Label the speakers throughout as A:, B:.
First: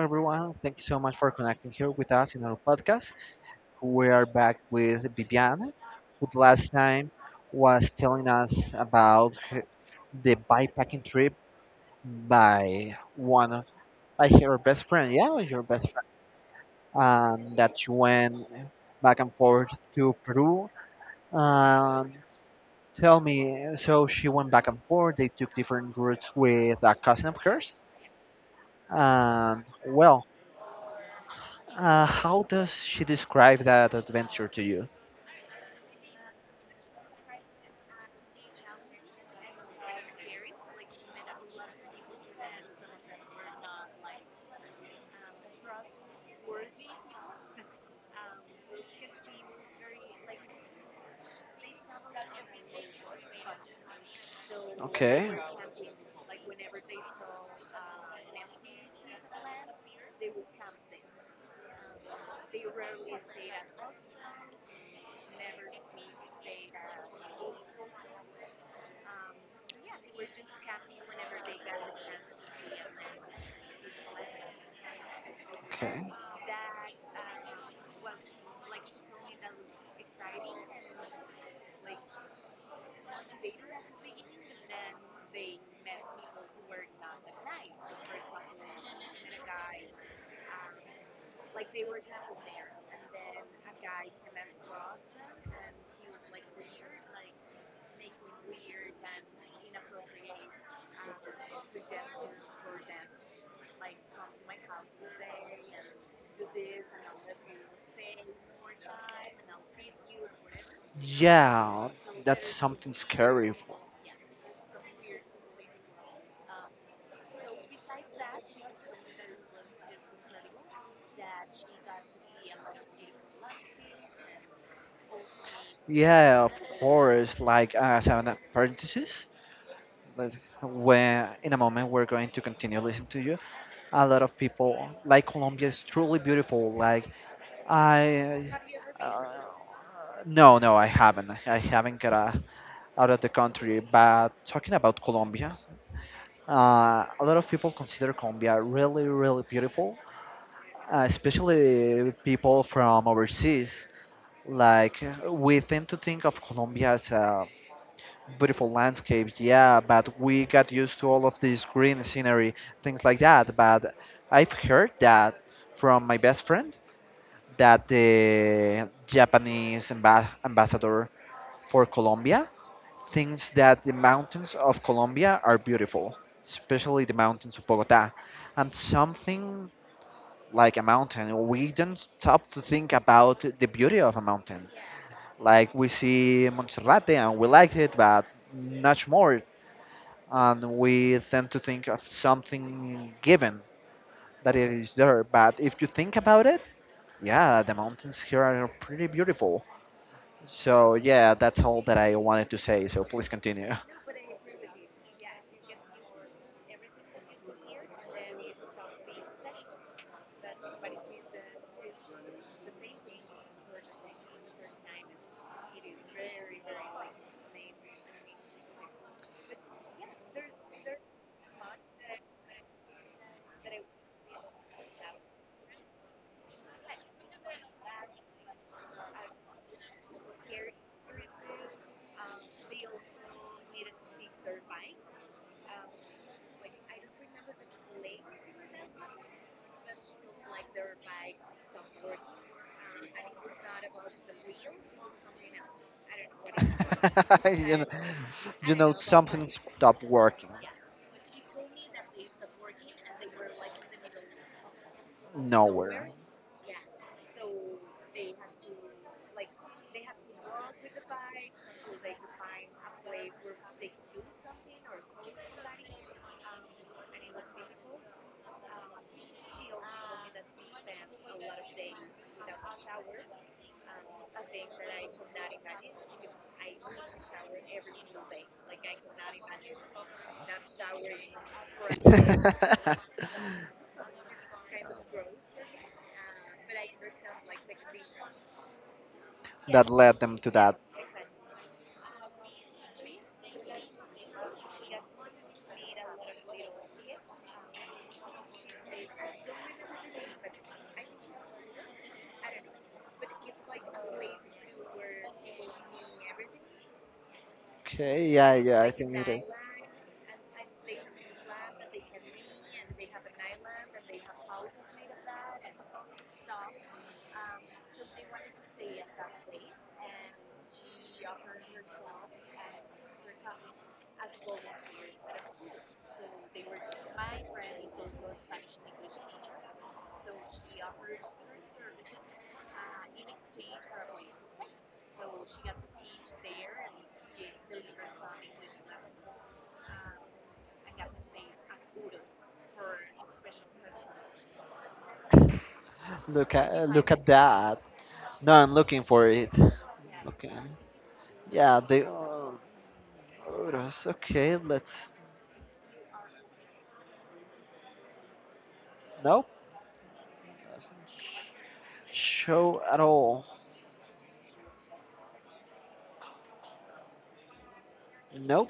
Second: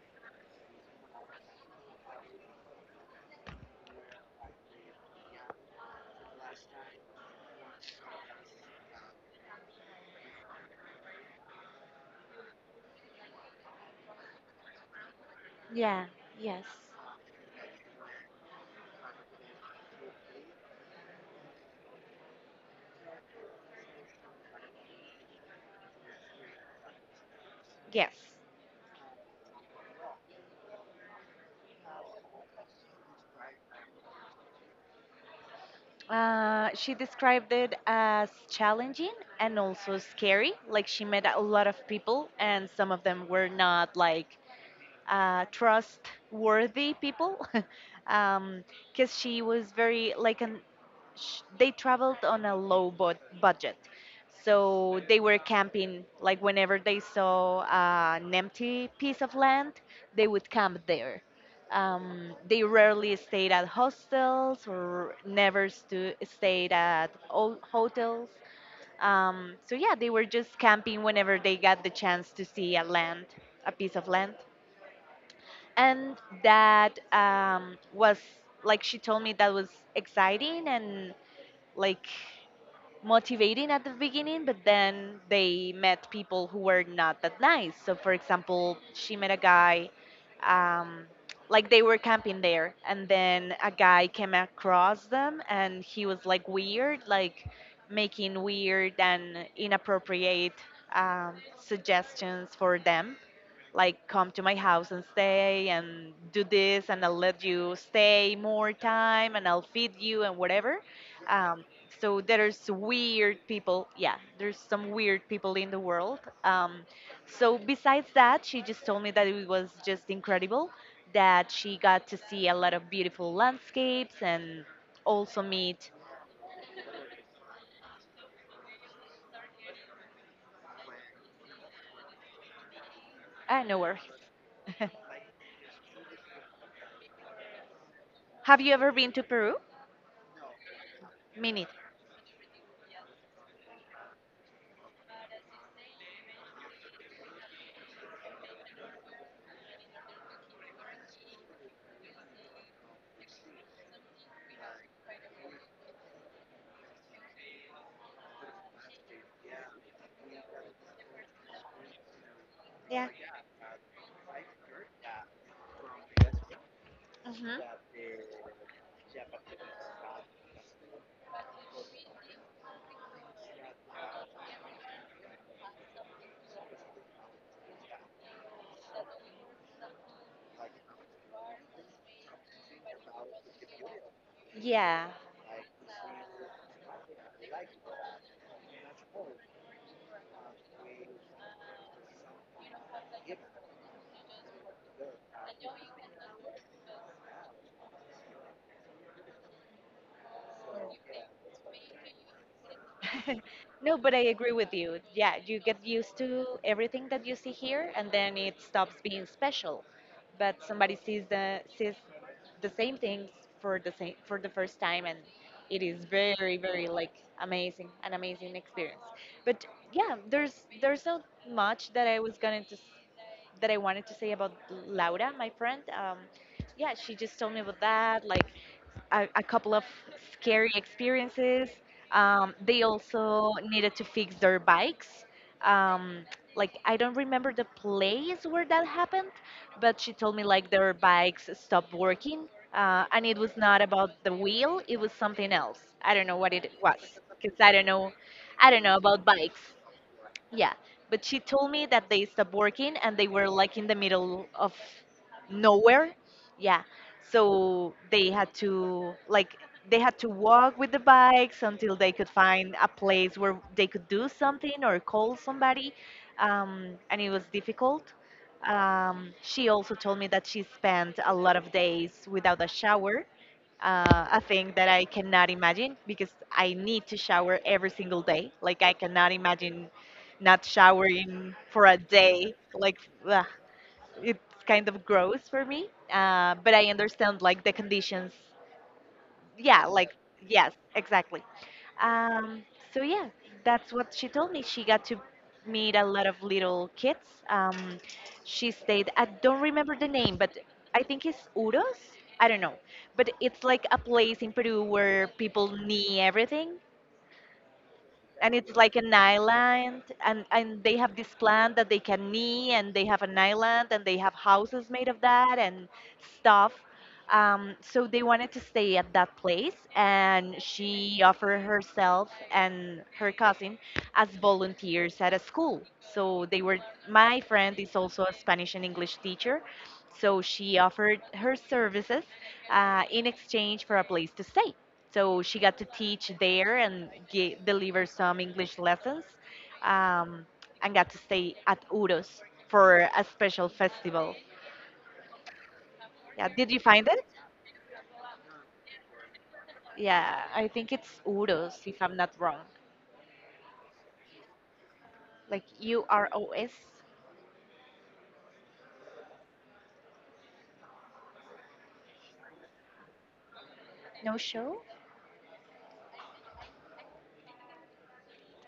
A: everyone. Thank you so much for connecting here with us in our podcast. We are back with Viviane, who the last time was telling us about the bikepacking trip by one of by her best friend. Yeah, your best friend.
B: Yeah, yes.
A: And that you went back and forth to Peru. Um, Tell me, so she went back and forth. They took different routes with a cousin of hers.
B: Yes.
A: And well, how does she describe that adventure to you?
B: She described it as challenging and also scary. Like she met a lot of people, and some of them were not like trustworthy people. um, because she was very like an they traveled on a low budget, so they
A: Okay.
B: were camping like whenever they saw an empty piece of land, they would camp there. They rarely stayed at hostels or never stayed at hotels. So yeah, they were just camping whenever they got the chance to see a land, a piece of land.
A: Okay.
B: And that was like, she told me that was exciting and like motivating at the beginning, but then they met people who were not that nice. So for example, she met a guy, um, like they were camping there and then a guy came across them and he was like weird, like making weird and inappropriate um, suggestions for them, like, "Come to my house and stay and do this and I'll let you stay more time and I'll feed you and whatever." Um,
A: Yeah,
B: so
A: that's
B: there's
A: something
B: weird
A: scary.
B: people. Yeah, there's some weird people in the world. So besides that, she just told me that it was just incredible, that she got to see a lot of beautiful landscapes and also meet.
A: Yeah, of course. Like as an parenthesis, like, when in a moment we're going to continue listening to you.
B: I know where.
A: A lot of people like Colombia is truly beautiful. Like I
B: Have you ever been
A: uh,
B: to Peru?
A: no, no, I haven't.
B: Me
A: I
B: neither.
A: haven't got out of the country. But talking about Colombia, uh, a lot of people consider Colombia really, really beautiful, especially people from overseas. Like we tend to think of Colombia as a beautiful landscape, yeah, but we got used to all of this green scenery, things
B: Yeah.
A: like that. But I've heard that from my best friend
B: Hmm.
A: that the Japanese ambassador for Colombia thinks that the mountains of Colombia are beautiful, especially the mountains of Bogota. And something like a mountain, we don't stop to think about the beauty of a mountain.
B: Yeah.
A: Like we see Montserrat and we like it, but much more. And we tend to think of something given that it is there. But if you think about it, yeah, the mountains here are pretty beautiful. So yeah, that's all that I wanted to say. So please continue.
B: No, but I agree with you. Yeah, you get used to everything that you see here, and then it stops being special. But somebody sees the same things for the same for the first time, and it is very, very like amazing, an amazing experience. But yeah, there's not much that I was that I wanted to say about Laura, my friend. Yeah, she just told me about that, like a couple of scary experiences. They also needed to fix their bikes. Um, like, I don't remember the place where that happened, but she told me like their bikes stopped working, and it was not about the wheel; it was something else. I don't know what it was because
A: you know,
B: I
A: you
B: don't
A: know
B: know about
A: something
B: bikes.
A: stopped working
B: Yeah, but she told me that they stopped working and they were like in the middle of
A: nowhere.
B: nowhere. Yeah, so they had to like, they had to walk with the bikes until they could find a place where they could do something or call somebody, and it was difficult. She also told me that she spent a lot of days without a shower, a thing that I cannot imagine because I need to shower every single day. Like I cannot imagine not showering for a day. Like, ugh, it's kind of gross for me. But I understand like the conditions, yeah,
A: that
B: like,
A: led them to
B: yes,
A: that.
B: exactly. Um, so yeah, that's what she told me. She got to meet a lot of little kids. um, she stayed, I don't remember the name, but I think it's Uros, I don't know, but it's like a place in Peru where people knee everything,
A: Okay, yeah,
B: and it's
A: yeah, I
B: like an
A: think it is.
B: island and they have this plant that they can knee and they have an island and they have houses made of that and stuff. So they wanted to stay at that place and she offered herself and her cousin as volunteers at a school. So they were, my friend is also a Spanish and English teacher, so she offered her services in exchange for a place to stay. So she got to teach there and deliver some English lessons, um, and got to stay at Uros for a special festival. Yeah, did you find
A: Look
B: it?
A: at that. No, I'm looking for it.
B: Yeah,
A: Okay.
B: I think it's
A: Yeah,
B: Uros if
A: they
B: I'm not
A: are
B: wrong.
A: photos. Okay, let's.
B: Like UROS,
A: Nope. Doesn't show at all.
B: no show?
A: Nope.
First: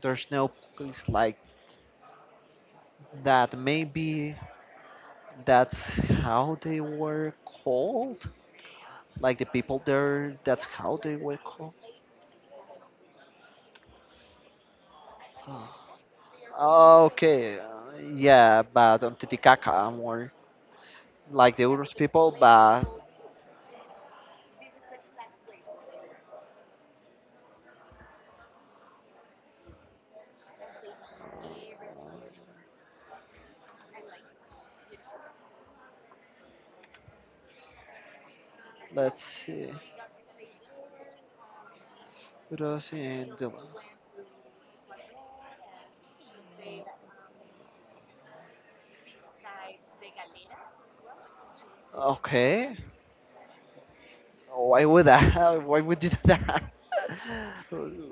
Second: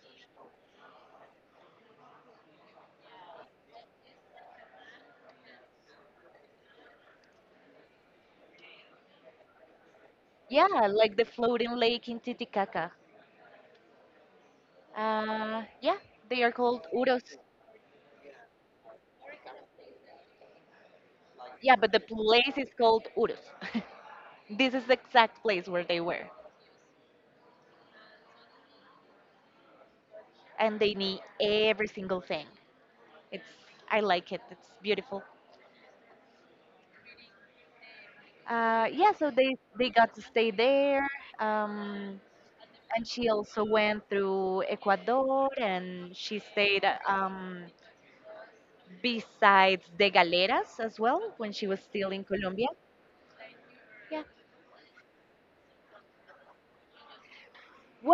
A: There's no place like that. Maybe that's how they were called. Like the people there. That's
B: Yeah,
A: how they
B: like the
A: were
B: floating
A: called.
B: lake in Titicaca.
A: Ah,
B: Yeah, they are called Uros.
A: okay. Yeah, but on Titicaca, more like the
B: Yeah, but
A: Urus
B: the
A: people.
B: place is
A: But
B: called Uros. This is the exact place where they were. And they need every single thing. It's, I like it. It's beautiful. Yeah,
A: let's
B: so they
A: see.
B: they got to stay there. Um, and
A: Rosie
B: she
A: and
B: also
A: Dylan.
B: went through Ecuador and she stayed besides De Galeras as well when she was still in Colombia.
A: Okay.
B: Yeah.
A: Why would I? Why would you do that?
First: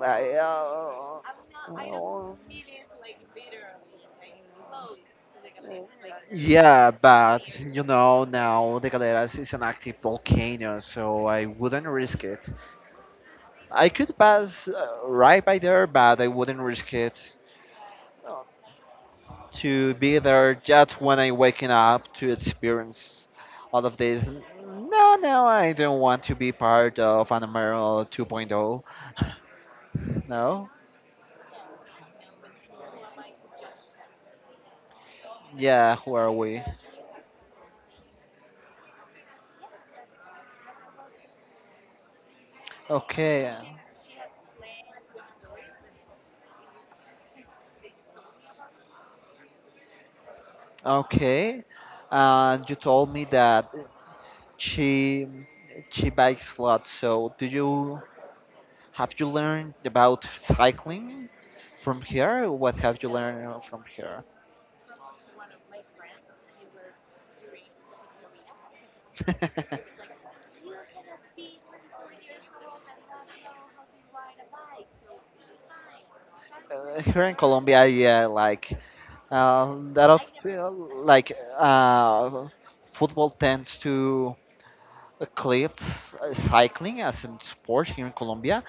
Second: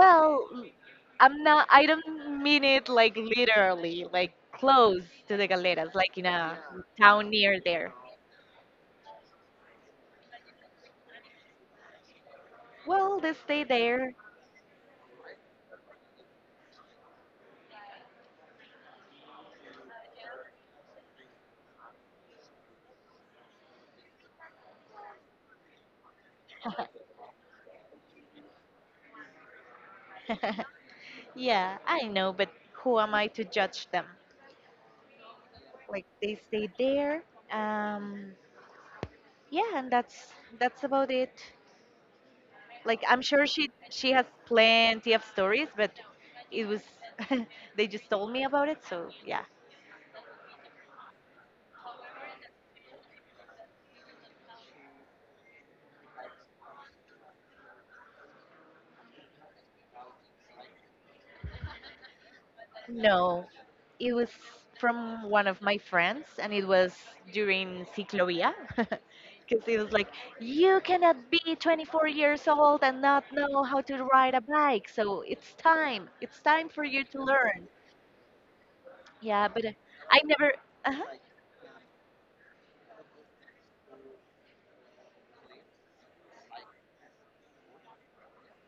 B: l- I'm not, I
A: Oh.
B: don't mean it like literally, like close to De Galeras, like in a
A: Yeah,
B: town
A: but
B: near
A: you
B: there.
A: know now the Galeras is an active volcano, so I wouldn't risk it.
B: Well, they stay
A: I
B: there.
A: could pass right by there, but I wouldn't risk it to be there just when I'm waking up to experience all of this. No, no, I don't want to be part of Animal 2.0. No?
B: Yeah, I know, but who am I to judge them?
A: Yeah,
B: Like,
A: who are
B: they
A: we?
B: stayed there, um yeah, and that's about it. Like, I'm sure
A: Okay.
B: she has plenty of stories, but it was they just told me about it, so yeah.
A: Okay. You told me that she she bikes a lot. So, do you have you learned about cycling from here? What have you
B: No,
A: learned from
B: it
A: here?
B: was from one of my friends and it was during ciclovia. Because it was like, you cannot be 24 years old and not know how to ride a bike, so it's time, it's time for you to
A: Here in
B: learn.
A: Colombia, yeah, like
B: Yeah, but
A: that
B: I
A: of
B: never uh-huh.
A: like uh, football tends to eclipse cycling as a sport here in Colombia,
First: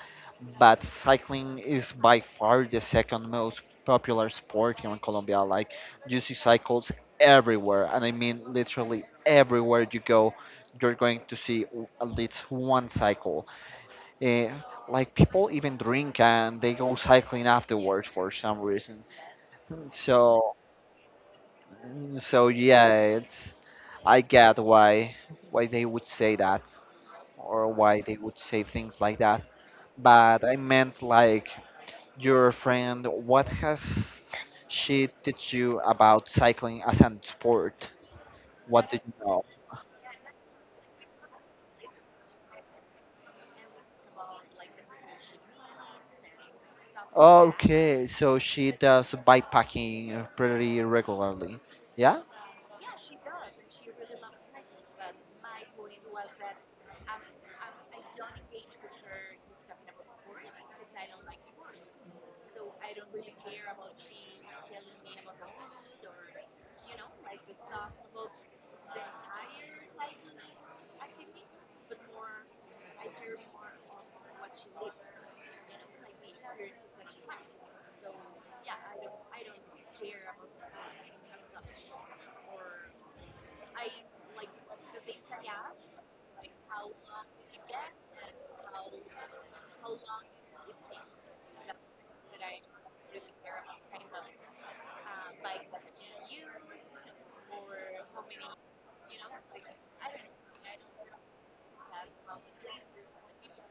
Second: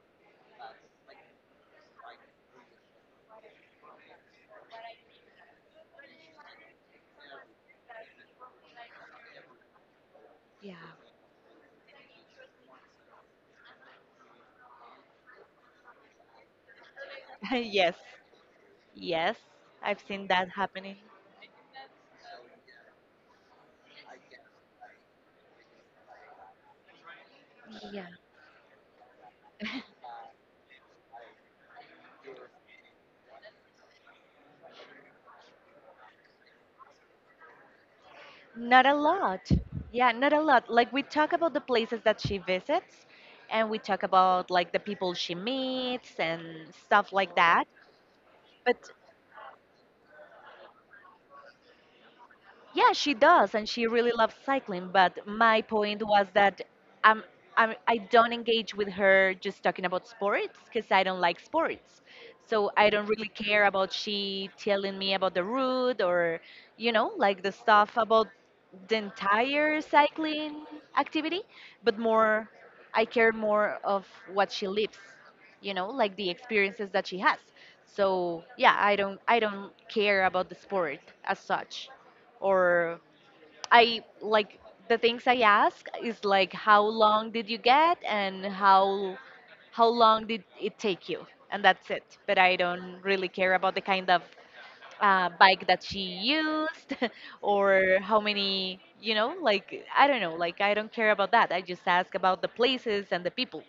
A: but cycling is by far the second most popular sport here in Colombia. Like you see cycles everywhere, and I mean literally everywhere you go.
B: Yeah.
A: You're going to see at least one cycle. Uh, like people even drink and they go cycling
B: Yes,
A: afterwards for some reason.
B: yes, I've seen that
A: So,
B: happening.
A: so yeah, it's I get why they would say that or why
B: Yeah,
A: they would say things like that. But I meant like your friend, what has she teach you about cycling as a sport?
B: not
A: What
B: a
A: did you know?
B: lot. Yeah, not a lot. Like we talk about the places that she visits and we talk about like the people she meets and stuff like that.
A: Okay, so she
B: But
A: does bikepacking pretty regularly. Yeah?
B: yeah, she does, and she really loves cycling. But my point was that I'm, I don't engage with her just talking about sports because I don't like sports. So I don't really care about she telling me about the route or, you know, like the stuff about the entire cycling activity, but more, I care more of what she lives, you know, like the experiences that she has. So yeah, I don't care about the sport as such, or I like, the things I ask is like, how long did you get and how long did it take you, and that's it. But I don't really care about the kind of bike that she used. Or how many, you know, like, I don't know, like, I don't care about that. I just ask about the places and the people.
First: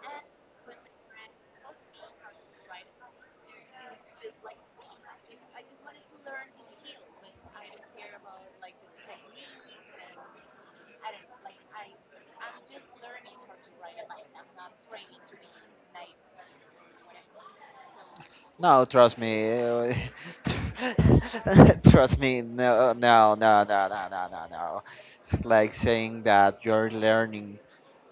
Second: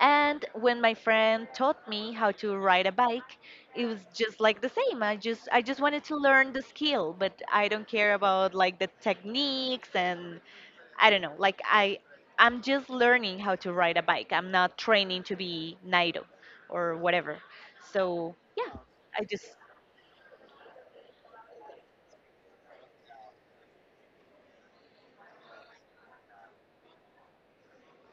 B: And when my friend taught me how to ride a bike, it was just like the same. I just, wanted to learn the skill, but I don't care about like the techniques and I don't know. Like, I'm just learning how to ride a bike. I'm not training to be Nairo or whatever. So, yeah,
A: No, trust
B: I just,
A: me. Trust me. No, no, no, no, no, no, no, no. It's like saying that you're learning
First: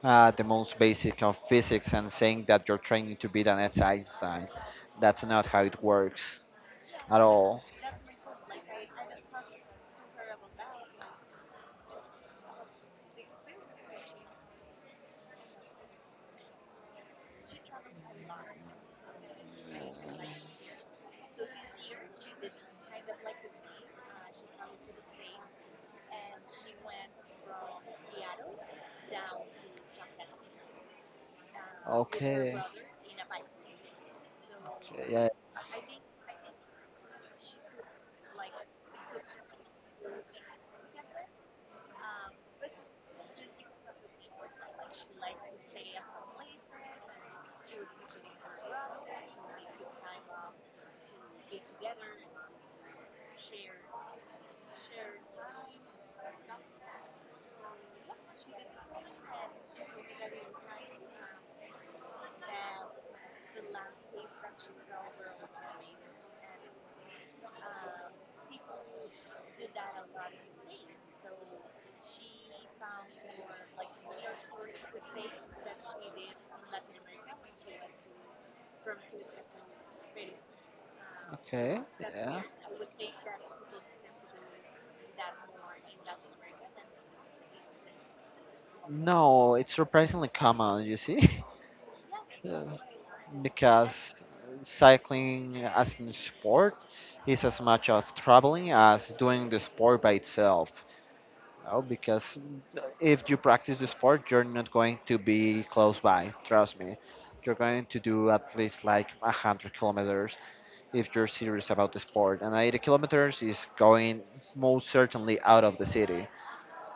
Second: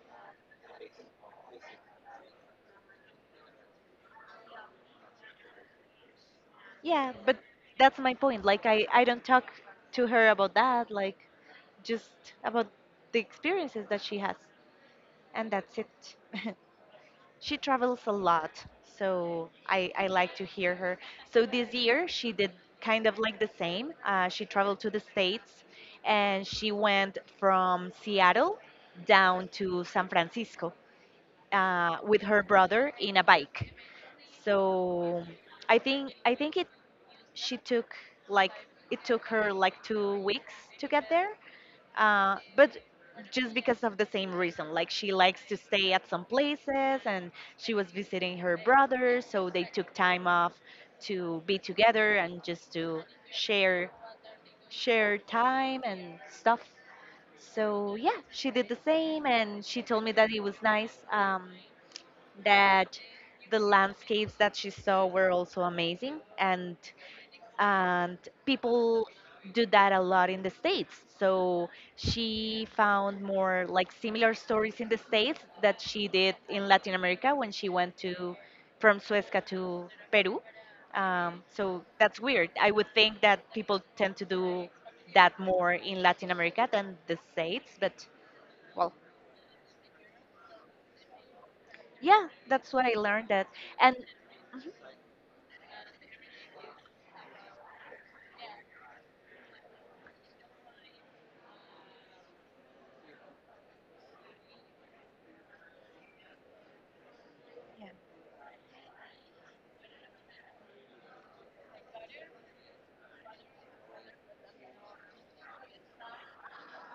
A: the most basic of physics and saying that you're training to be the next Einstein. That's not how it works
B: yeah,
A: at
B: but
A: all.
B: that's my point. Like, I don't talk to her about that, like, just about the experiences that she has. And that's it. She travels a lot, so I like to hear her. So this year she did kind of like the same, she traveled to the States, and she went from Seattle down to San Francisco, with her
A: Okay.
B: brother in a bike. So
A: Yeah.
B: I think it she took, like, it took her like 2 weeks to get there, but just because of the same reason, like she likes to stay at some places, and she was visiting her brother, so they took time off to be together and just to share share time and stuff. So yeah, she did the same, and she told me that it was nice, that the landscapes that she saw were also amazing, and and people do that a lot in the States. So she found more like similar stories in the States that she did in Latin America when she went to, from Suezca to Peru. um,
A: Okay.
B: so that's
A: Yeah.
B: weird. I would think that people tend to do that more in Latin America than the States, but, well,
A: No, it's surprisingly common. You see.
B: yeah, that's what I learned. That And
A: because cycling as a sport is as much of traveling as doing the sport by itself. No, because if you practice the sport, you're not going to be close by. Trust me, you're going
B: yeah.
A: to do at least like 100 kilometers if you're serious about the sport. And 80 kilometers is going most certainly out of the city,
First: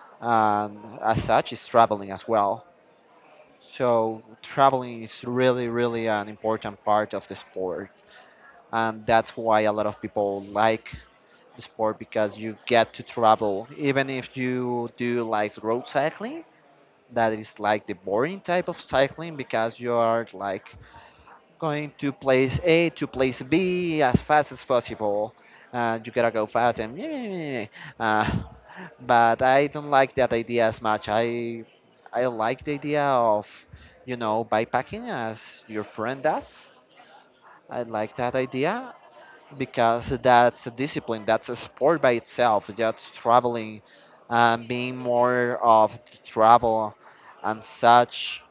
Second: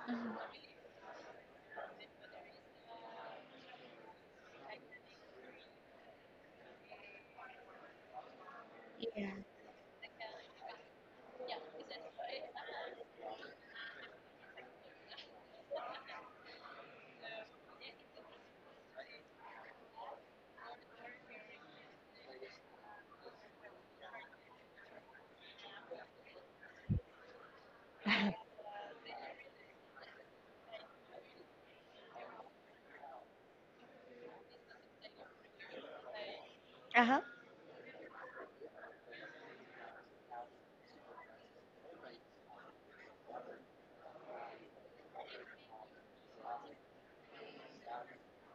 B: Mhm.
A: and as such, is traveling as well. So traveling is really, really an important part of the sport and that's
B: Yeah.
A: why a lot of people like the sport because you get to travel even if you do like road cycling that is like the boring type of cycling because you are like going to place A to place B as fast as possible and you gotta go fast and uh, but I don't like that idea as much I like the idea of you know bikepacking as your friend does
B: Uh-huh.
A: I like that idea because that's a discipline, that's a sport by itself. That's traveling, being more of the travel and such.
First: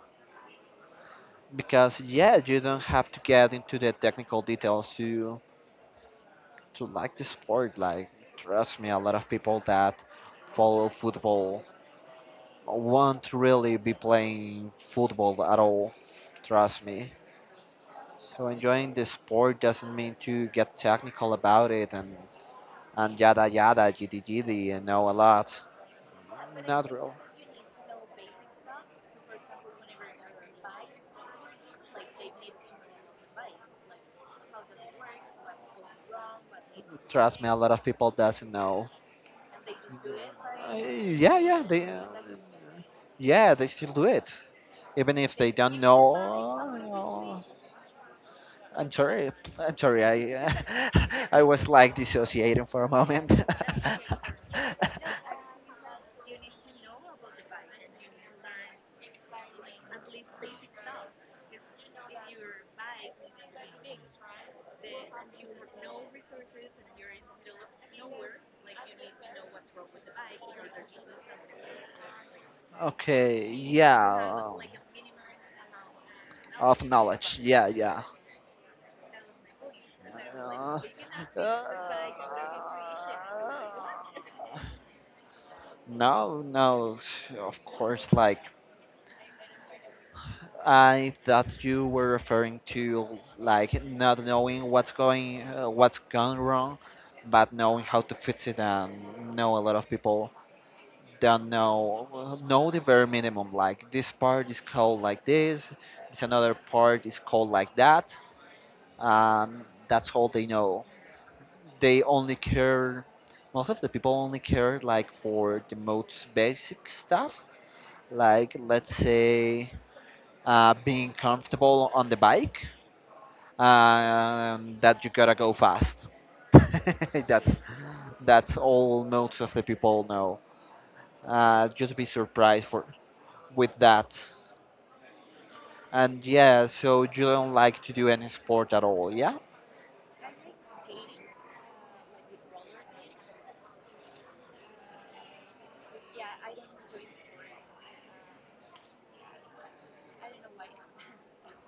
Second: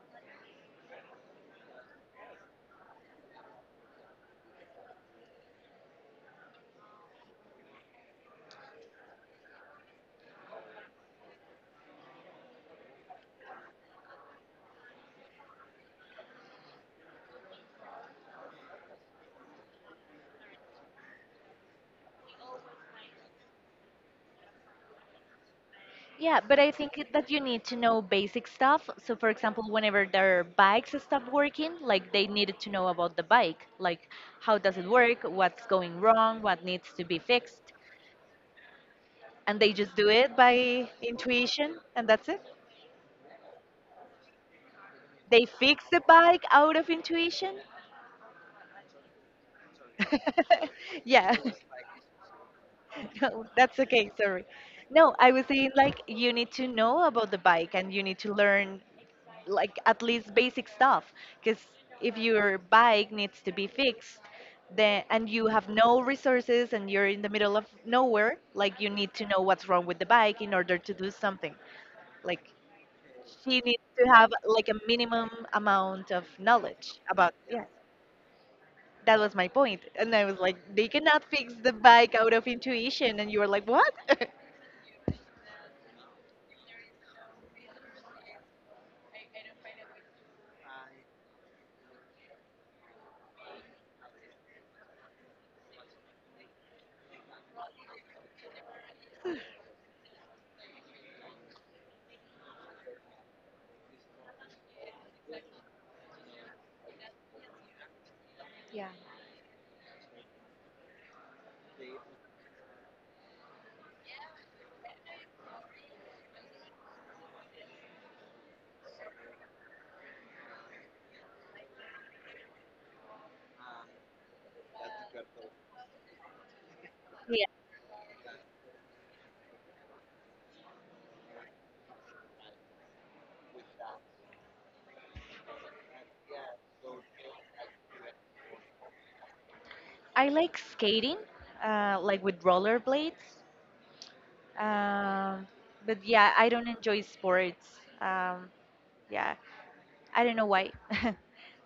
A: Because yeah, you don't have to get into the technical details to like the sport. Like trust me, a lot of people that follow football won't really be playing football at all. Trust me. So enjoying the sport doesn't mean to get technical about it and yada yada, giddy giddy, and know a lot.
B: Yeah, but I
A: Not
B: think
A: real.
B: that you need to know basic stuff. So, for example, whenever their bikes stop working, like, they needed to know about the bike, like, how does it work, what's going wrong, what needs to be
A: Trust me, a lot
B: fixed.
A: of people doesn't know.
B: And they just do it
A: Uh,
B: by
A: yeah, yeah,
B: intuition,
A: they, uh,
B: and that's it.
A: yeah, they still do it, even if
B: They
A: they don't
B: fix the bike out of
A: know.
B: intuition.
A: I'm sorry, I'm sorry, I, uh,
B: Yeah,
A: I was like dissociating for a moment.
B: no, that's okay. Sorry. No, I was saying like, you need to know about the bike and you need to learn like at least basic stuff, because if your bike needs to be fixed, then and you have no resources and you're in the middle of nowhere, like, you need to know what's wrong with the bike in order to do something, like,
A: okay,
B: she needs to
A: yeah,
B: have
A: uh,
B: like a minimum amount of
A: Of
B: knowledge about,
A: knowledge, yeah,
B: yeah,
A: yeah.
B: that was my point. And I was like,
A: Uh,
B: they cannot fix the bike
A: uh,
B: out of intuition, and you were like, what?
A: no, no, of course, like I thought you were referring to like not knowing what's going what's gone wrong, but knowing how to fix it. And know a lot of people don't know the very minimum. Like this part is called like this another part is called like that,
B: Yeah.
A: and that's all they know. They only care. Most of the people only care like for the most basic stuff, like let's say being comfortable on the bike that you gotta go fast.
B: Yeah,
A: that's that's all most of the people know. Just be surprised for with that. And yeah, so you don't like to do any sport at all, yeah?
B: I like skating, like with rollerblades. Um, but yeah, I don't enjoy sports. Um, yeah, I don't know why.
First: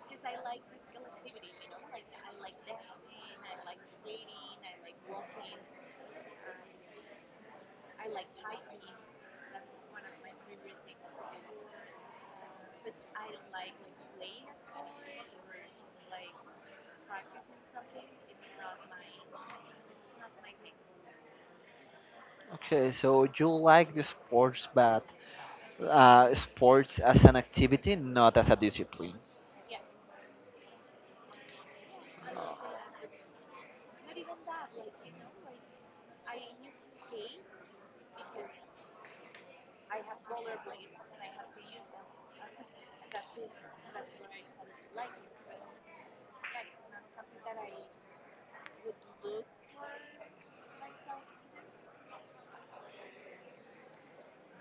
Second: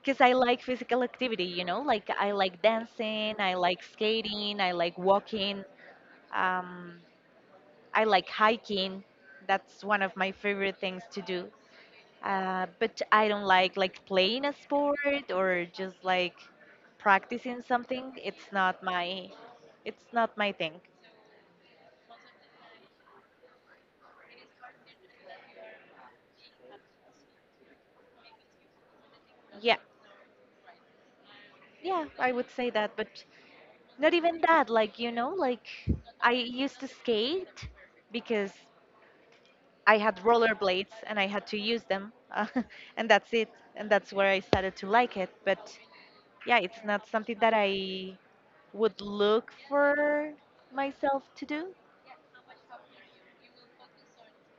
B: Because I like physical activity, you know, like I like dancing, I like skating, I like walking, um, I like hiking. That's one of my favorite things to do. But I don't like playing a sport or just like practicing something. It's not my thing.
A: Okay, so you like the sports, but sports as an activity, not as a discipline.
B: Yeah, yeah, I would say that. But not even that, like, you know, like I used to skate because I had rollerblades and I had to use them. And that's it. And that's where I started to like it. But yeah, it's not something that I would look for myself to do.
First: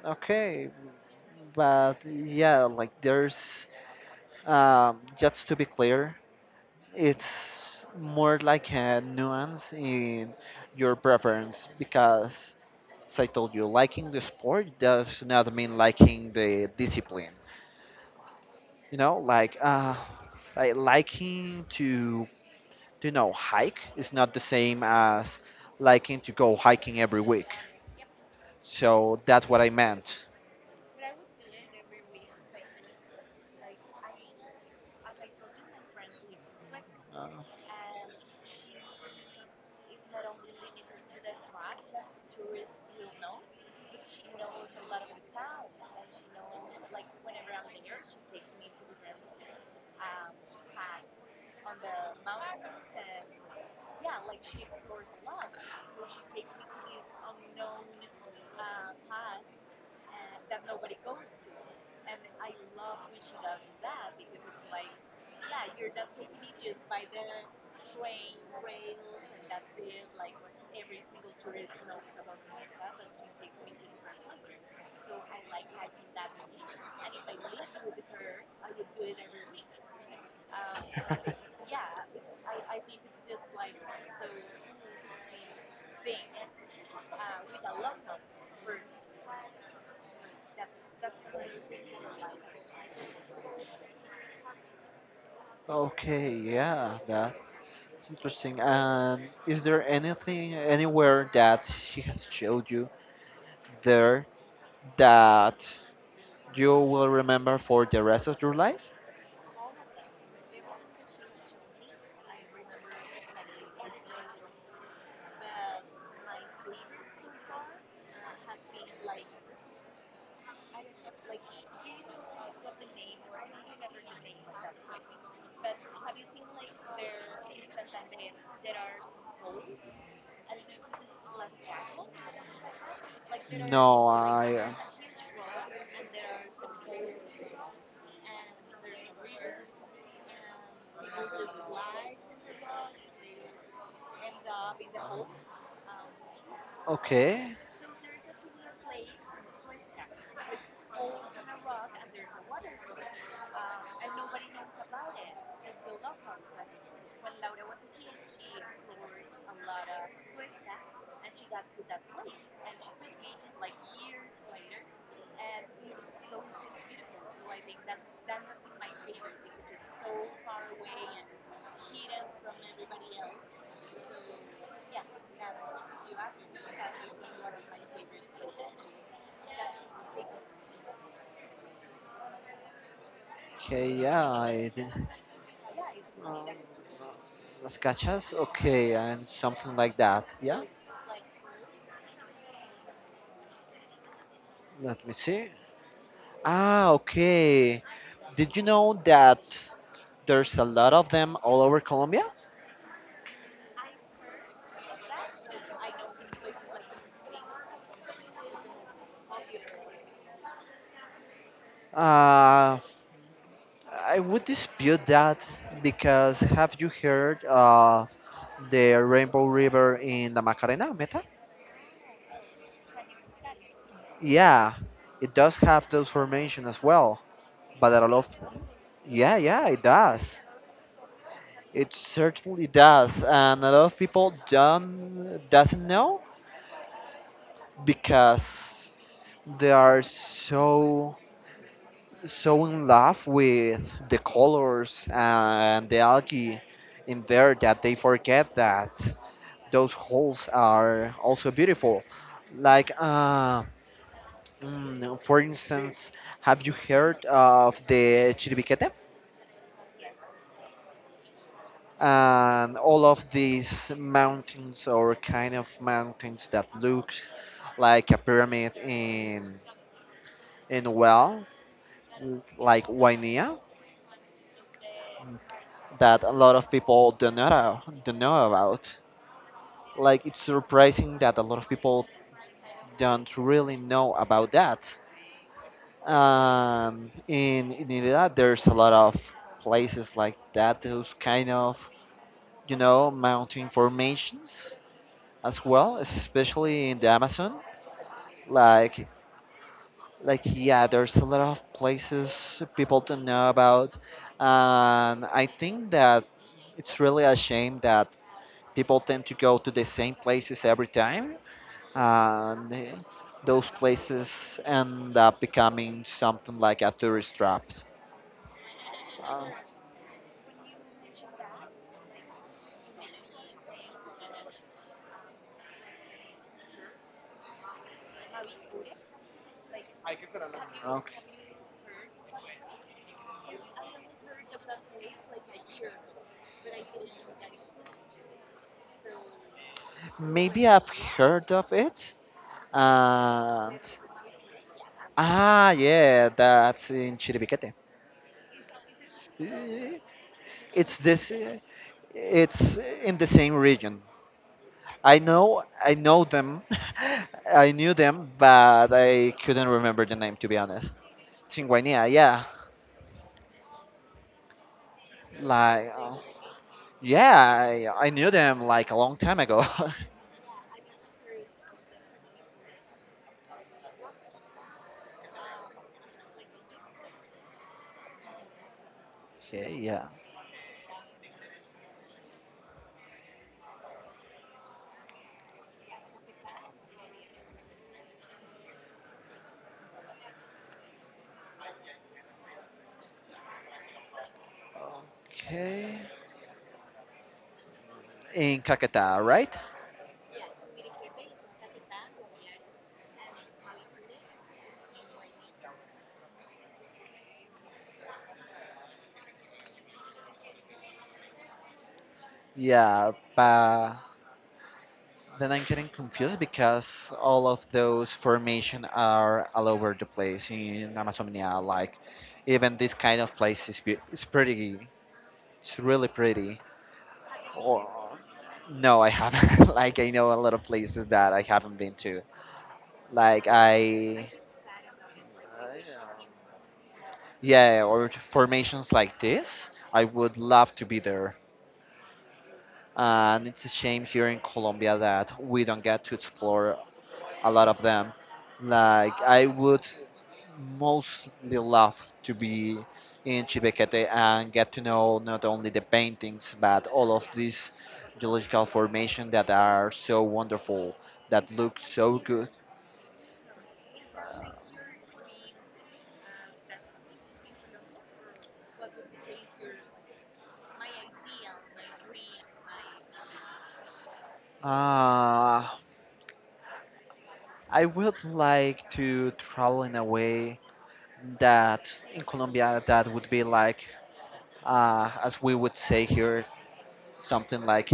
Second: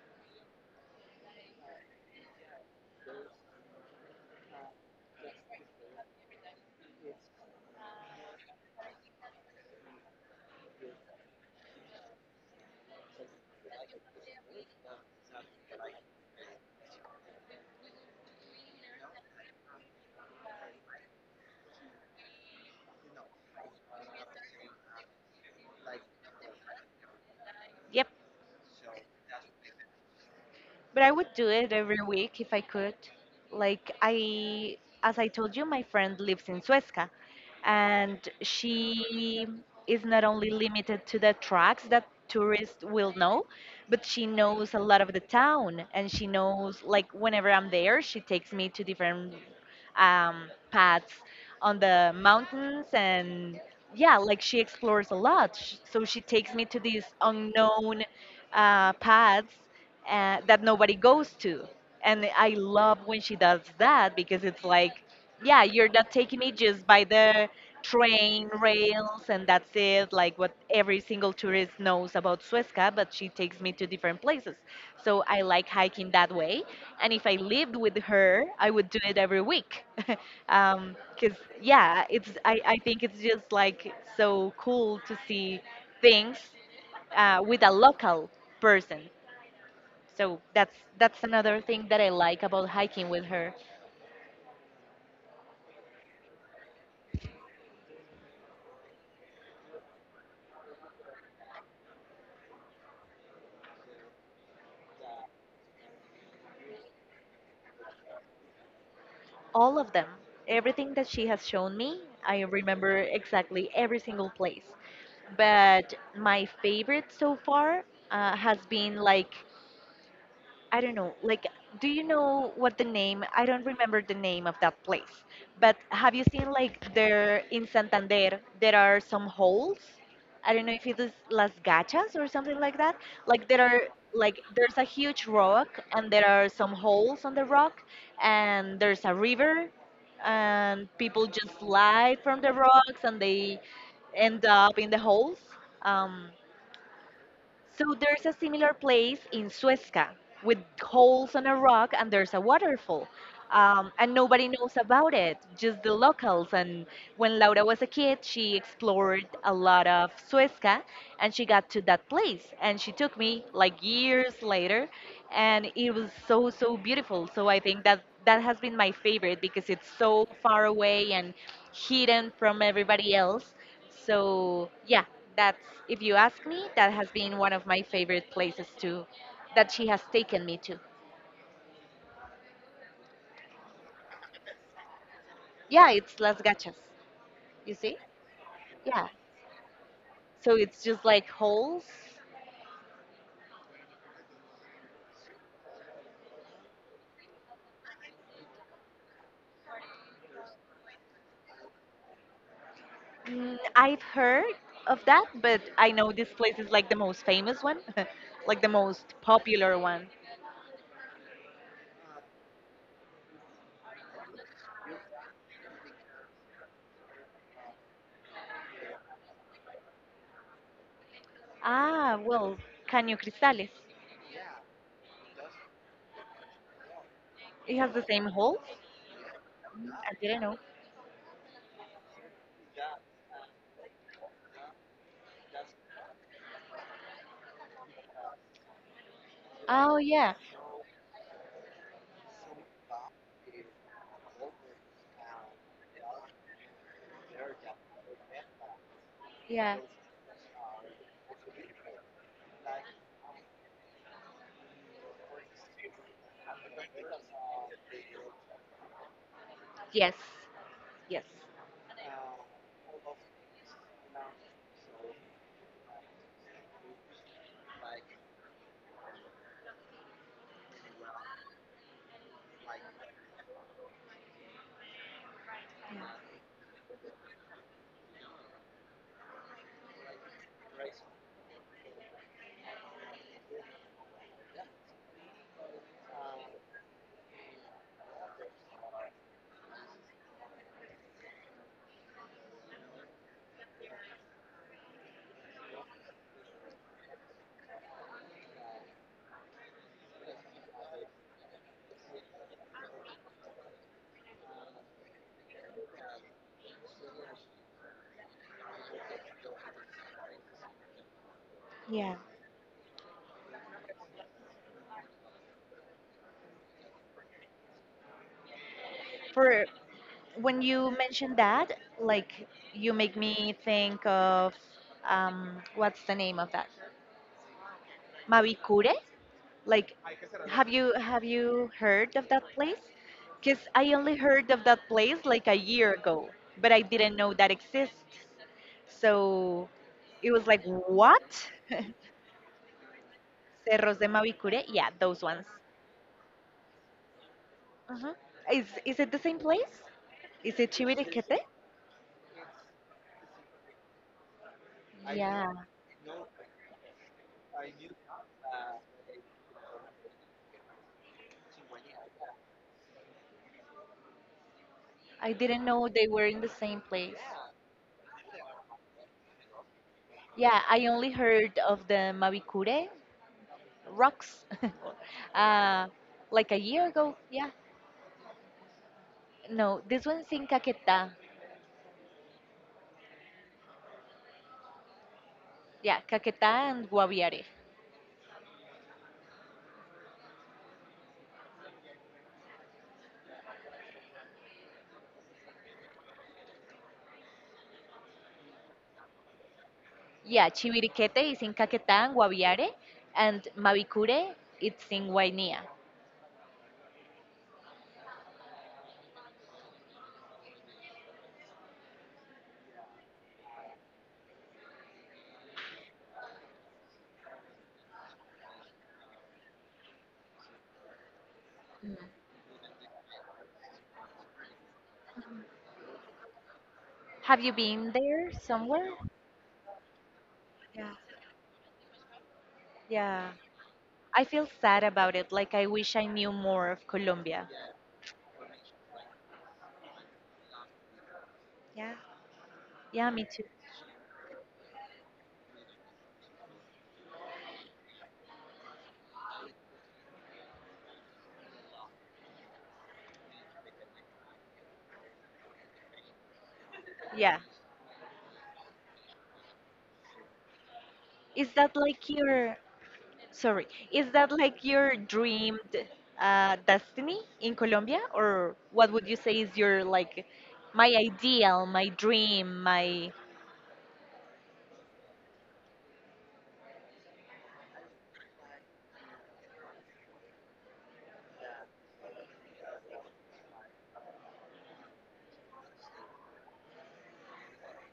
A: Okay, but yeah, like there's just to be clear, it's more like a nuance in your preference because as I told you liking the sport does not mean liking the discipline you know like liking to you know hike is not the same as liking to go hiking every week
B: Yep.
A: so that's what I meant
B: But I would do it every week if I could. Like I, as I told you, my friend lives in Suezca,
A: Uh,
B: and she is not only limited to the tracks that tourists will know, but she knows a lot of the town, and she knows like whenever I'm there, she takes me to different paths on the mountains. And yeah, like she explores a lot. So she takes me to these unknown paths that nobody goes to. And I love when she does that, because it's like, yeah, you're not taking me just by the train rails and that's it, like what every single tourist knows about Suezca, but she takes me to different places. So I like hiking that way. And if I lived with her, I would do it every week. 'Cause because yeah, I think it's just like so cool to see things with a local person. So that's another thing that I like about hiking with her.
A: Okay, yeah, that's interesting. And is there anything anywhere that she has showed you there that you will remember for the rest of your life?
B: All of them, everything that she has shown me, I remember exactly every single place. But my favorite so far has been like, I don't know, like, do you know what the name? I don't remember the name of that place, but have you seen like there in Santander there are some holes? I don't know if it is Las Gachas or something like that. Like there are
A: No,
B: like
A: I.
B: there's a huge rock and there are some holes on the rock and there's a river, and people just slide from the rocks and they end up in the holes. Um,
A: Okay.
B: so there's a similar place in Suezca with holes on a rock and there's a waterfall. And nobody knows about it, just the locals. And when Laura was a kid, she explored a lot of Suezca and she got to that place. And she took me like years later, and it was so, so beautiful. So I think that that has been my favorite, because it's so far away and hidden from everybody else. So yeah, that's, if you ask me, that has been one of my favorite places to that she has taken me to.
A: Okay, yeah, I did.
B: Yeah, it's Las
A: Um,
B: Gachas. You
A: Las
B: see?
A: Cachas? Okay,
B: Yeah.
A: and something like that.
B: So
A: Yeah?
B: it's just like holes.
A: Let me see. Ah, okay. Did you know that there's a lot of them all over Colombia?
B: Mm, I've heard of that, but I know this place is like the most famous one, like the most popular one.
A: Uh, I would dispute that because have you heard of the Rainbow River in the Macarena Meta?
B: Ah, well, Caño Cristales.
A: Yeah, it does have those formation as well,
B: It has
A: but
B: the
A: a
B: same
A: lot of
B: holes.
A: yeah, yeah, it
B: Mm, I didn't
A: does.
B: know.
A: It certainly does, and a lot of people don't doesn't know because they
B: Oh
A: are
B: yeah,
A: so so in love with the colors and the algae in there that they forget that
B: yeah.
A: those holes are also beautiful. Like, mm, for instance, have you heard of the Chiribiquete?
B: Yes, yes.
A: And all of these mountains or kind of mountains that look like a pyramid in well, like Wainea, that a lot of people don't know about. Like, it's surprising that a lot of people don't really know about that. In Irida, there's a lot of places like that, those kind of you know mountain formations as well, especially in the Amazon. Like like yeah, there's a lot of places people don't know about, and I think that it's really a shame that people tend to go to the same places every time,
B: Yeah.
A: and those places end up becoming something like a tourist traps.
B: For when you mention that, like, you make me think of what's the name of that? Mavicure? Like,
A: Okay.
B: have you heard of that place? Because I only heard of that place like a year ago, but I didn't know that exists. So it was like,
A: Maybe I've
B: what?
A: heard of it. And
B: Cerros de Mavicure? Yeah, those ones.
A: yeah, that's in Chiribiquete.
B: Mhm. Is it the same place?
A: Eh,
B: Is it
A: It's this.
B: Chiviriquete?
A: eh, It's in the same region. I
B: Yeah,
A: know. I know them. I knew them, but I couldn't remember the name to be honest. Chinguania, yeah.
B: I didn't know
A: Like,
B: they were in the same place.
A: yeah, I knew them like a long time ago.
B: Yeah, I only heard of the Mavicure rocks uh, like a year ago. Yeah.
A: okay,
B: No, this
A: yeah.
B: one's in Caquetá. Yeah, Caquetá and Guaviare.
A: Okay. In Caquetá, right?
B: Yeah, Chiviriquete is in Caquetá and Guaviare, and Mavicure, it's in Guainía.
A: Yeah, but then I'm getting confused because all of those formation are all over the place in Amazonia. Like
B: Mm.
A: even this kind of place is it's pretty. It's really pretty.
B: Have you
A: Or
B: been there somewhere?
A: No, I haven't. like I know a lot of
B: Yeah,
A: places that I haven't been to.
B: yeah.
A: Like
B: I
A: I
B: feel sad about it. Like, I wish I knew more of Colombia.
A: Yeah, or formations like this, I would love to be there.
B: Yeah. Yeah, me too.
A: And it's a shame here in Colombia that we don't get to explore a lot of them. Like, I would mostly love to be in Chibekete and get to know not only the paintings but all of
B: Yeah.
A: these geological formations that are so wonderful, that
B: Is that
A: look
B: like
A: so good.
B: your, sorry, is that like your dreamed destiny in Colombia, or what would you say is your like my ideal, my dream, my
A: Uh, I would like to travel in a way that in Colombia that would be like, as we would say here, something like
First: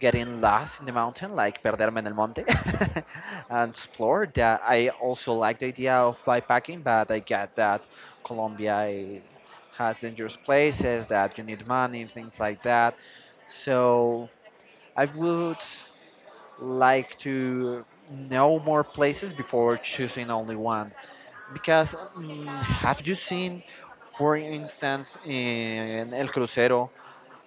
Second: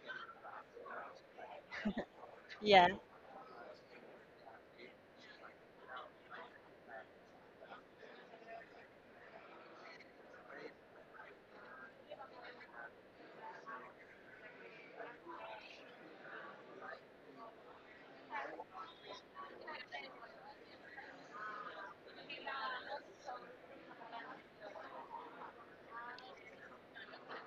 A: getting lost in the mountain, like perderme en el monte,
B: yeah?
A: and explore that. I also like the idea of bikepacking, but I get that Colombia has dangerous places, that you need money, things like that. So I would like to know more places before choosing only one. Because have you seen, for instance, in El Crucero?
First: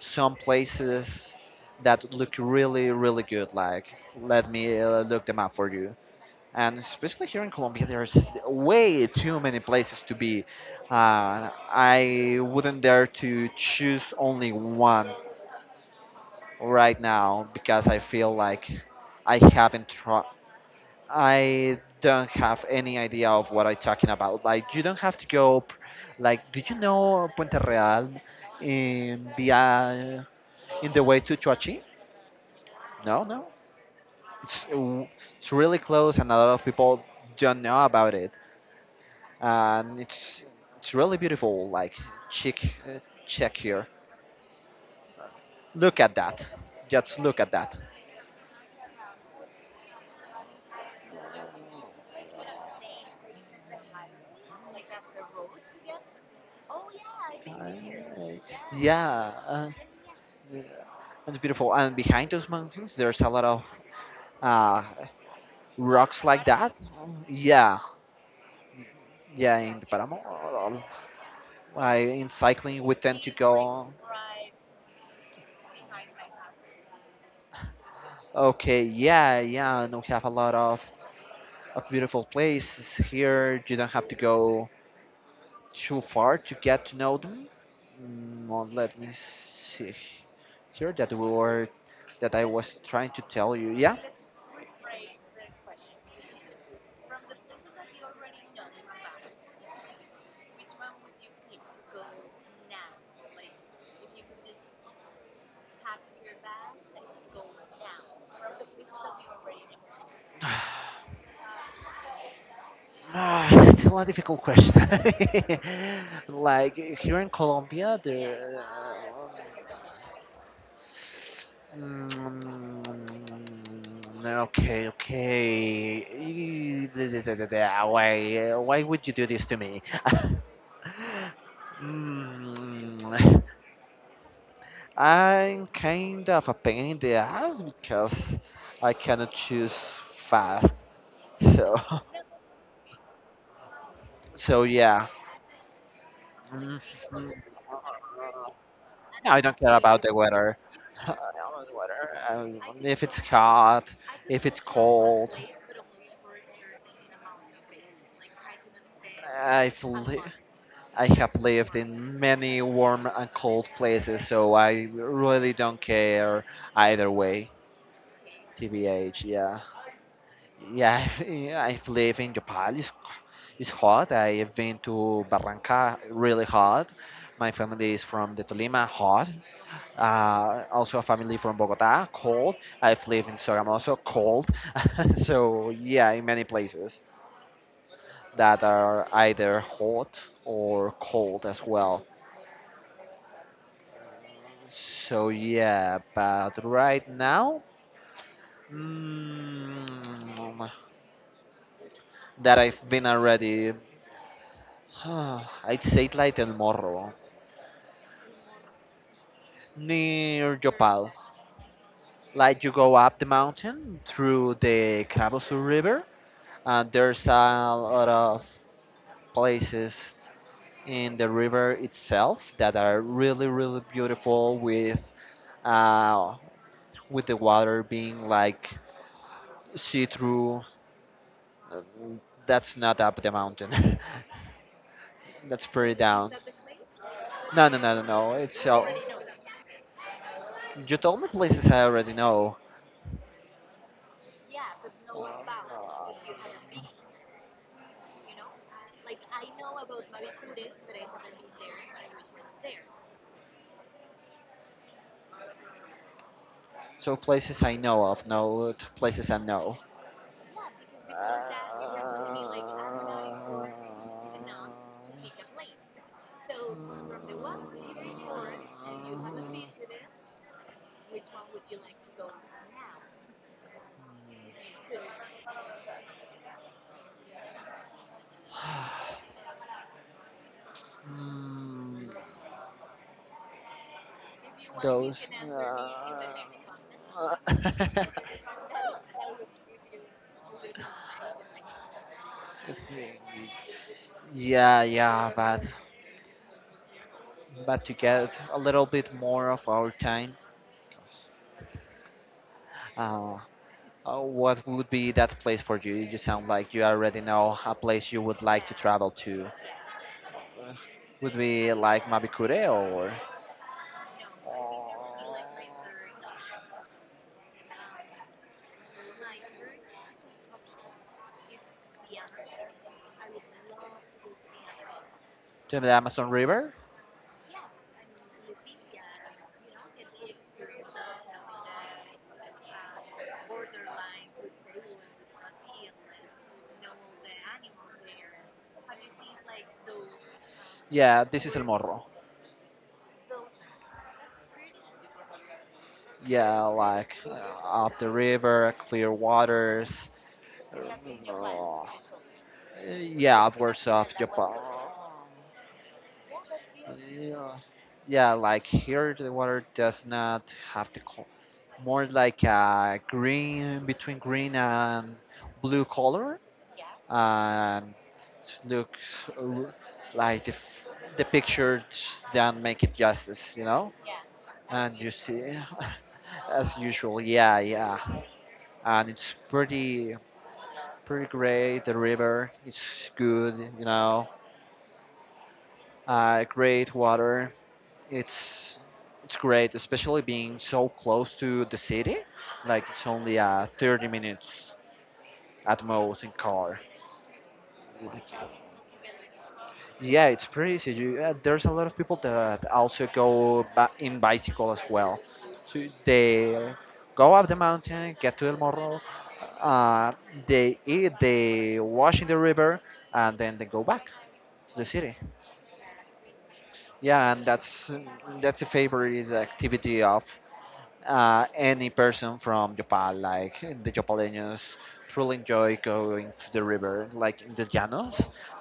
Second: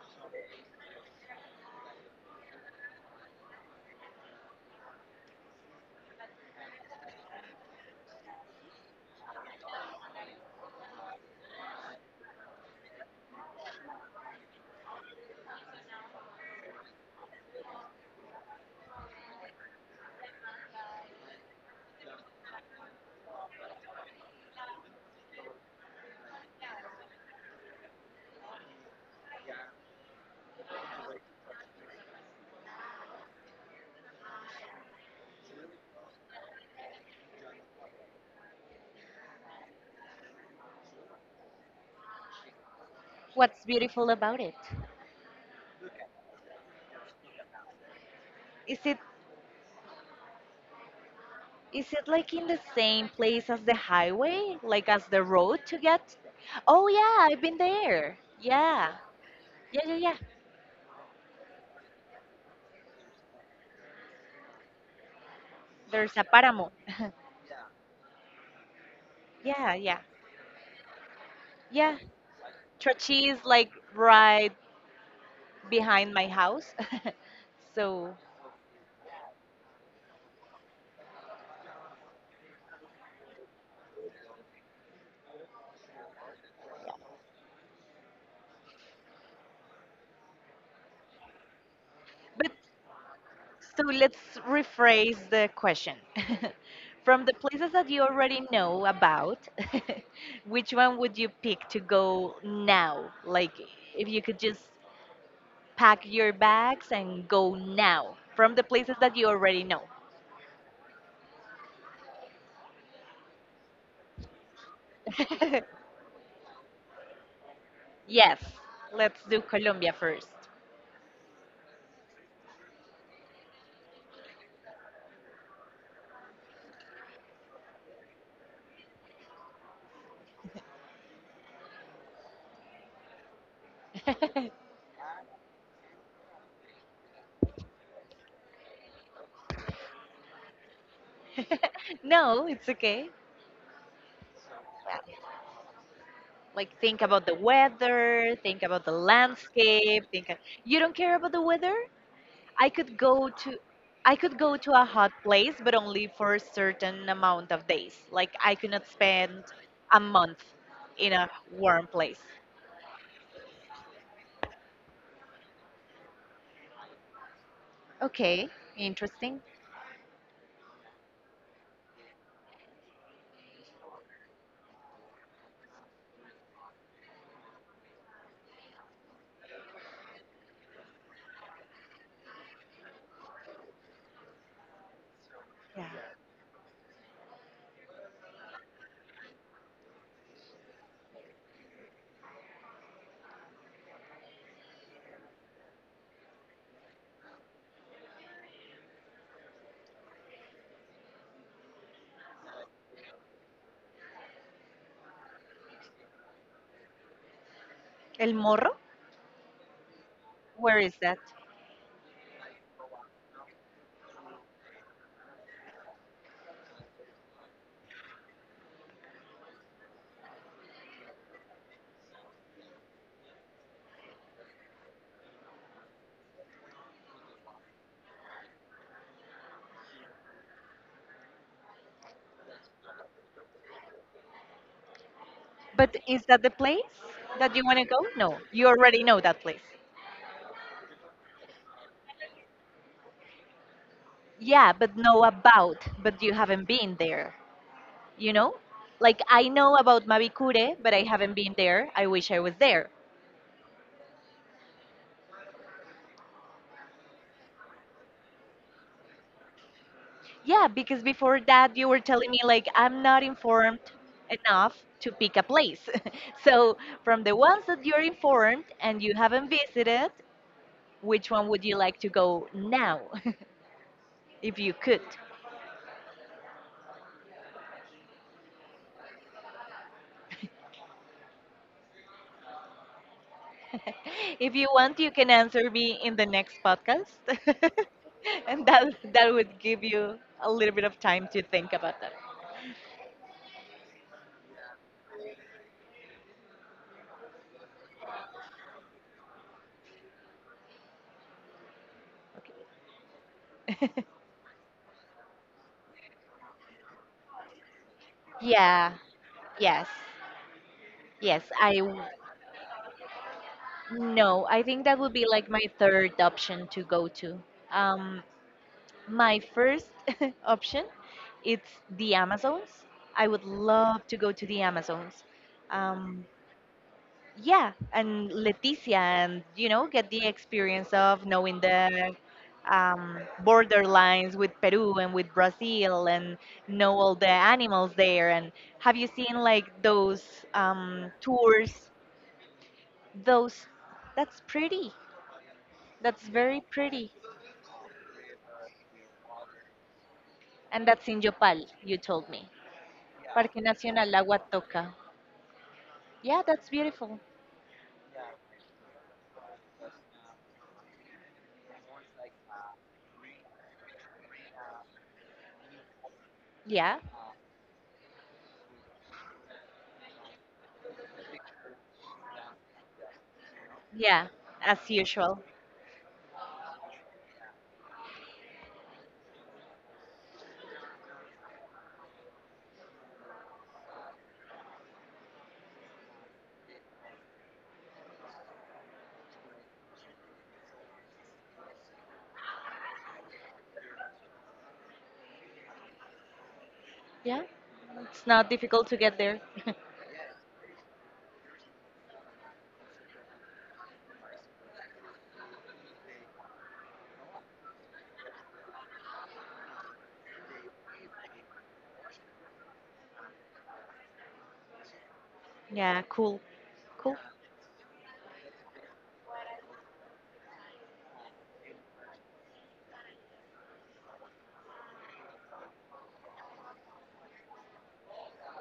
A: Some places that look really really good, like let me look them up for you. And especially here in Colombia there's way too many places to be. I wouldn't dare to choose only one right now because I feel like i haven't tried I don't have any idea of what I'm talking about. Like you don't have to go like, did you know Puente Real in via in the way to Choachi? No, no. It's it's really close, and a lot of people don't know about it. And it's really beautiful, like chic. uh, Check
B: What's
A: here.
B: beautiful about it?
A: Look at that. Just look at that.
B: Is it is it like in the same place as the highway, like as the road to get? Oh yeah, I've been there.
A: I-
B: Yeah,
A: yeah,
B: yeah.
A: yeah, it's beautiful. And behind those mountains, there's a lot of uh,
B: There's a
A: rocks like
B: paramo.
A: that. Yeah, yeah,
B: yeah,
A: in the
B: yeah,
A: Paramo.
B: yeah.
A: I, in cycling, we tend to
B: Trochi is like
A: go.
B: right behind my house, so.
A: Okay, yeah, yeah, and we have a lot of a beautiful place here. You don't have to go too far to get to know them. Well, let me see here that we were that I
B: But
A: was trying to tell you.
B: so
A: Yeah.
B: let's rephrase the question. From the places that you already know about, which one would you pick to go now? Like, if you could just pack your bags and go now from the places that you already know.
A: Ah, still a difficult question. Like here in Colombia,
B: Yes,
A: there.
B: let's
A: uh,
B: do Colombia first.
A: Mm, okay, okay. Why would you do this to me? Mm. I'm kind of a pain in the ass because I cannot choose fast. So,
B: No, it's okay.
A: so yeah.
B: Like,
A: Mm,
B: think about
A: mm.
B: the weather, think about the
A: I don't care about
B: landscape,
A: the
B: think.
A: weather.
B: You don't
A: I
B: care about the
A: don't want the
B: weather?
A: weather.
B: I could
A: If it's
B: go to
A: hot,
B: I could
A: if
B: go
A: it's
B: to a hot
A: cold.
B: place, but only for a certain amount of days. Like I could not spend
A: I've
B: a
A: li-
B: month
A: I
B: in a
A: have lived
B: warm
A: in
B: place.
A: many warm and cold places, so I really don't care either way.
B: Okay,
A: TBH,
B: interesting.
A: yeah, yeah. I've lived in Japan. It's hot. I've been to Barranca, really hot. My family is from the Tolima, hot. Also a family from Bogota, cold. I've lived in Sogamoso, cold. So
B: Yeah.
A: yeah, in many places that are either hot or cold as well. So yeah, but right now, mm, that I've been already, I'd say like El Morro,
B: El Morro,
A: near
B: where is
A: Yopal.
B: that?
A: Like you go up the mountain through the Calabozo River, and there's a lot of places in the river itself that are really really beautiful uh, with the water being like see through. uh, That's not up the mountain. That's pretty
B: But is
A: down.
B: that the place that you
A: No,
B: want
A: no,
B: to
A: no,
B: go?
A: no, no.
B: No, you
A: It's
B: already know that place.
A: you told me places I already know.
B: Yeah, but know about, but you haven't been there. You know, like I know about Mavicure, but I haven't been there. I wish I was there.
A: So places I know of, no, places I know.
B: Yeah, because before that you were telling me like I'm not informed enough to pick a place. So from the ones that you're informed and you haven't visited, which one would you like to go now if you could?
A: Mm,
B: If you want, you
A: those.
B: can answer me in the next podcast.
A: uh,
B: And that would give you a little bit of time to think about that.
A: It's- Yeah, yeah, but to get a little bit more of our time, uh,
B: Okay.
A: what would be that place for you? You sound like you already know a place you would like to
B: Yeah,
A: travel to.
B: yes.
A: Uh, Would
B: Yes,
A: be
B: I
A: like Mabikure or
B: No, I think that would be like my third option to go to. Um, my first option, it's the Amazons. I would love to go to the Amazons.
A: to the
B: Um,
A: Amazon River?
B: yeah, and Leticia, and you know, get the experience of knowing the um, borderlines with Peru and with Brazil, and know all the animals there. And have you seen like those
A: Yeah, this is El
B: tours?
A: Morro.
B: Those, that's pretty. That's very
A: Yeah,
B: pretty.
A: like up the river, clear waters. uh,
B: And that's in Yopal,
A: uh,
B: you told me.
A: yeah,
B: Parque
A: upwards
B: Nacional
A: of
B: Agua
A: Japan.
B: Toca. Yeah, that's beautiful.
A: Yeah, yeah. Like here, the water does not have the more like a green, between green and blue color,
B: Yeah,
A: and it looks r- like the f- the pictures don't make it justice, you know.
B: yeah, as
A: And you
B: usual.
A: see, as usual, yeah, yeah. And it's pretty great. The river is good, you know. Great water. it's it's great, especially being so close to the city. Like it's only 30 minutes at most in car.
B: Yeah, it's
A: Like,
B: not difficult to get there.
A: yeah, it's pretty easy. You, there's a lot of people that also go in bicycle as well. So they go up the mountain, get to El Morro, uh, they eat, they wash in the river, and then they go back to the city.
B: Yeah, cool, cool.
A: Yeah, and that's a favorite activity of any person from Japan, like the Japaleños, truly enjoy going to the river, like in the Llanos.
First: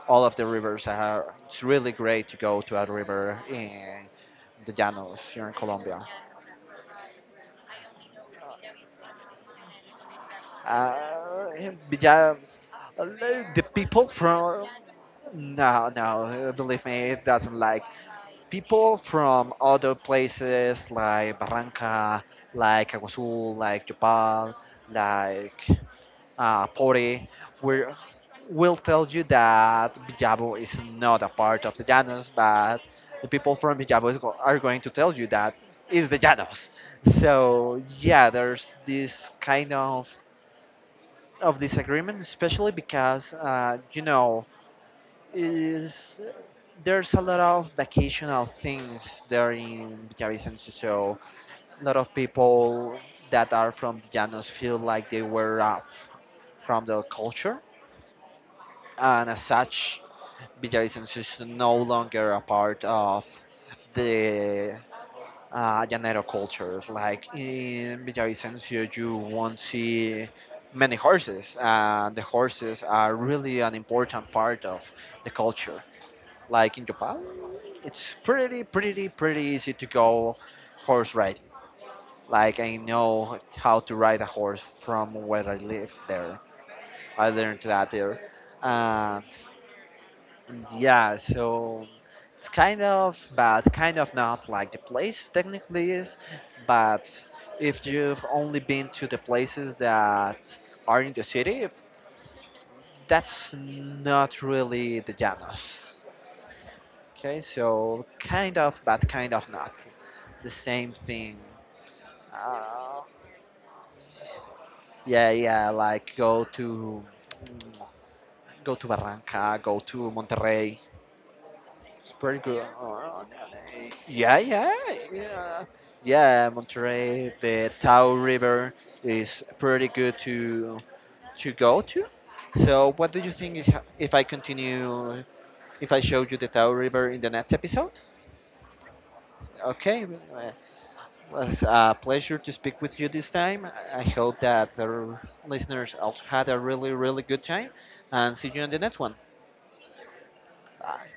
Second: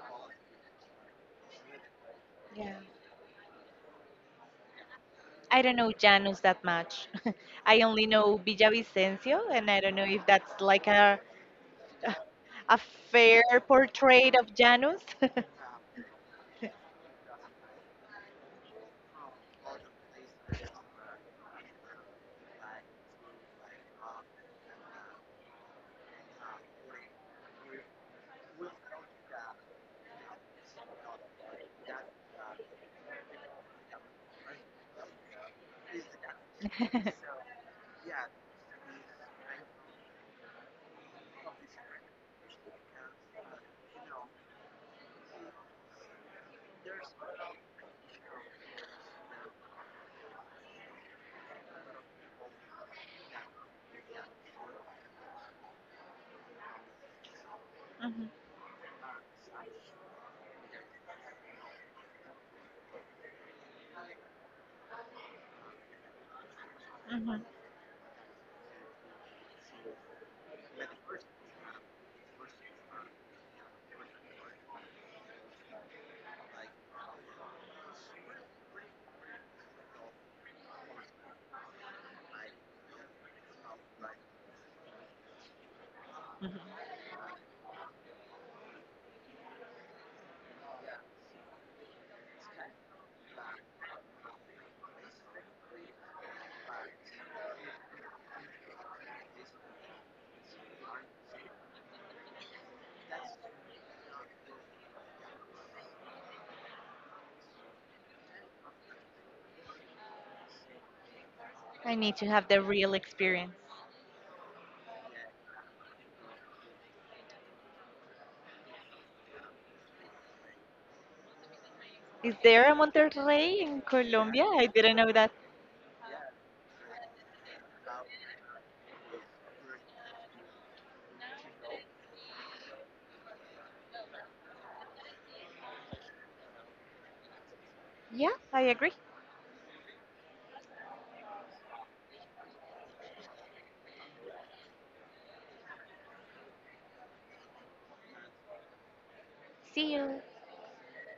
A: All of the rivers are, it's really great to go
B: Yeah.
A: to a river in the Llanos here in
B: I don't know
A: Colombia.
B: Janus that much. I only know Villavicencio, and I don't know if that's like
A: Uh, but yeah,
B: a
A: uh,
B: fair
A: the people
B: portrait of
A: from,
B: Janus.
A: no, no, believe me, it doesn't like people from other places like Barranca, like Aguazul, like Japal, like Pore, where will tell you that Villavo is not a part of the Llanos, but the people from Villavo are going to tell you that is the Llanos. So yeah, there's this kind of disagreement, especially because you know is there's a lot of vacational things there in Villavicencio. So a lot of people that are from the Llanos feel like they were off from their culture
B: Mhm,
A: and as such, Villavicencio is no longer a part of the Llanero culture. Like
B: mhm,
A: in Villavicencio, you won't see many horses, and the horses are really an important part of the culture. Like in Yopal, it's pretty, pretty, pretty easy to go horse riding. Like I know how to ride a horse from where I live there.
B: mhm.
A: I learned that there. And yeah, so it's kind of, but kind of not like the place technically is. But if you've only been to the places that are in the city, that's not really the Llanos. Okay, so kind of, but kind of not the same thing.
B: I need to have the real
A: Uh,
B: experience.
A: yeah, yeah, like go to go to Barranca, go to Monterrey. It's
B: Is
A: pretty good.
B: there a Monterrey in
A: Yeah,
B: Colombia? I
A: yeah,
B: didn't know that.
A: yeah, yeah. Monterey, the Tao River is pretty good to go to. So, what do you think is if I continue, if I show you the Tao River in the next episode?
B: Yeah, I agree.
A: Okay, uh, was a pleasure to speak with you this time. I hope that the listeners also had a really, really good time, and see you on the next one.
B: See you.
A: Bye.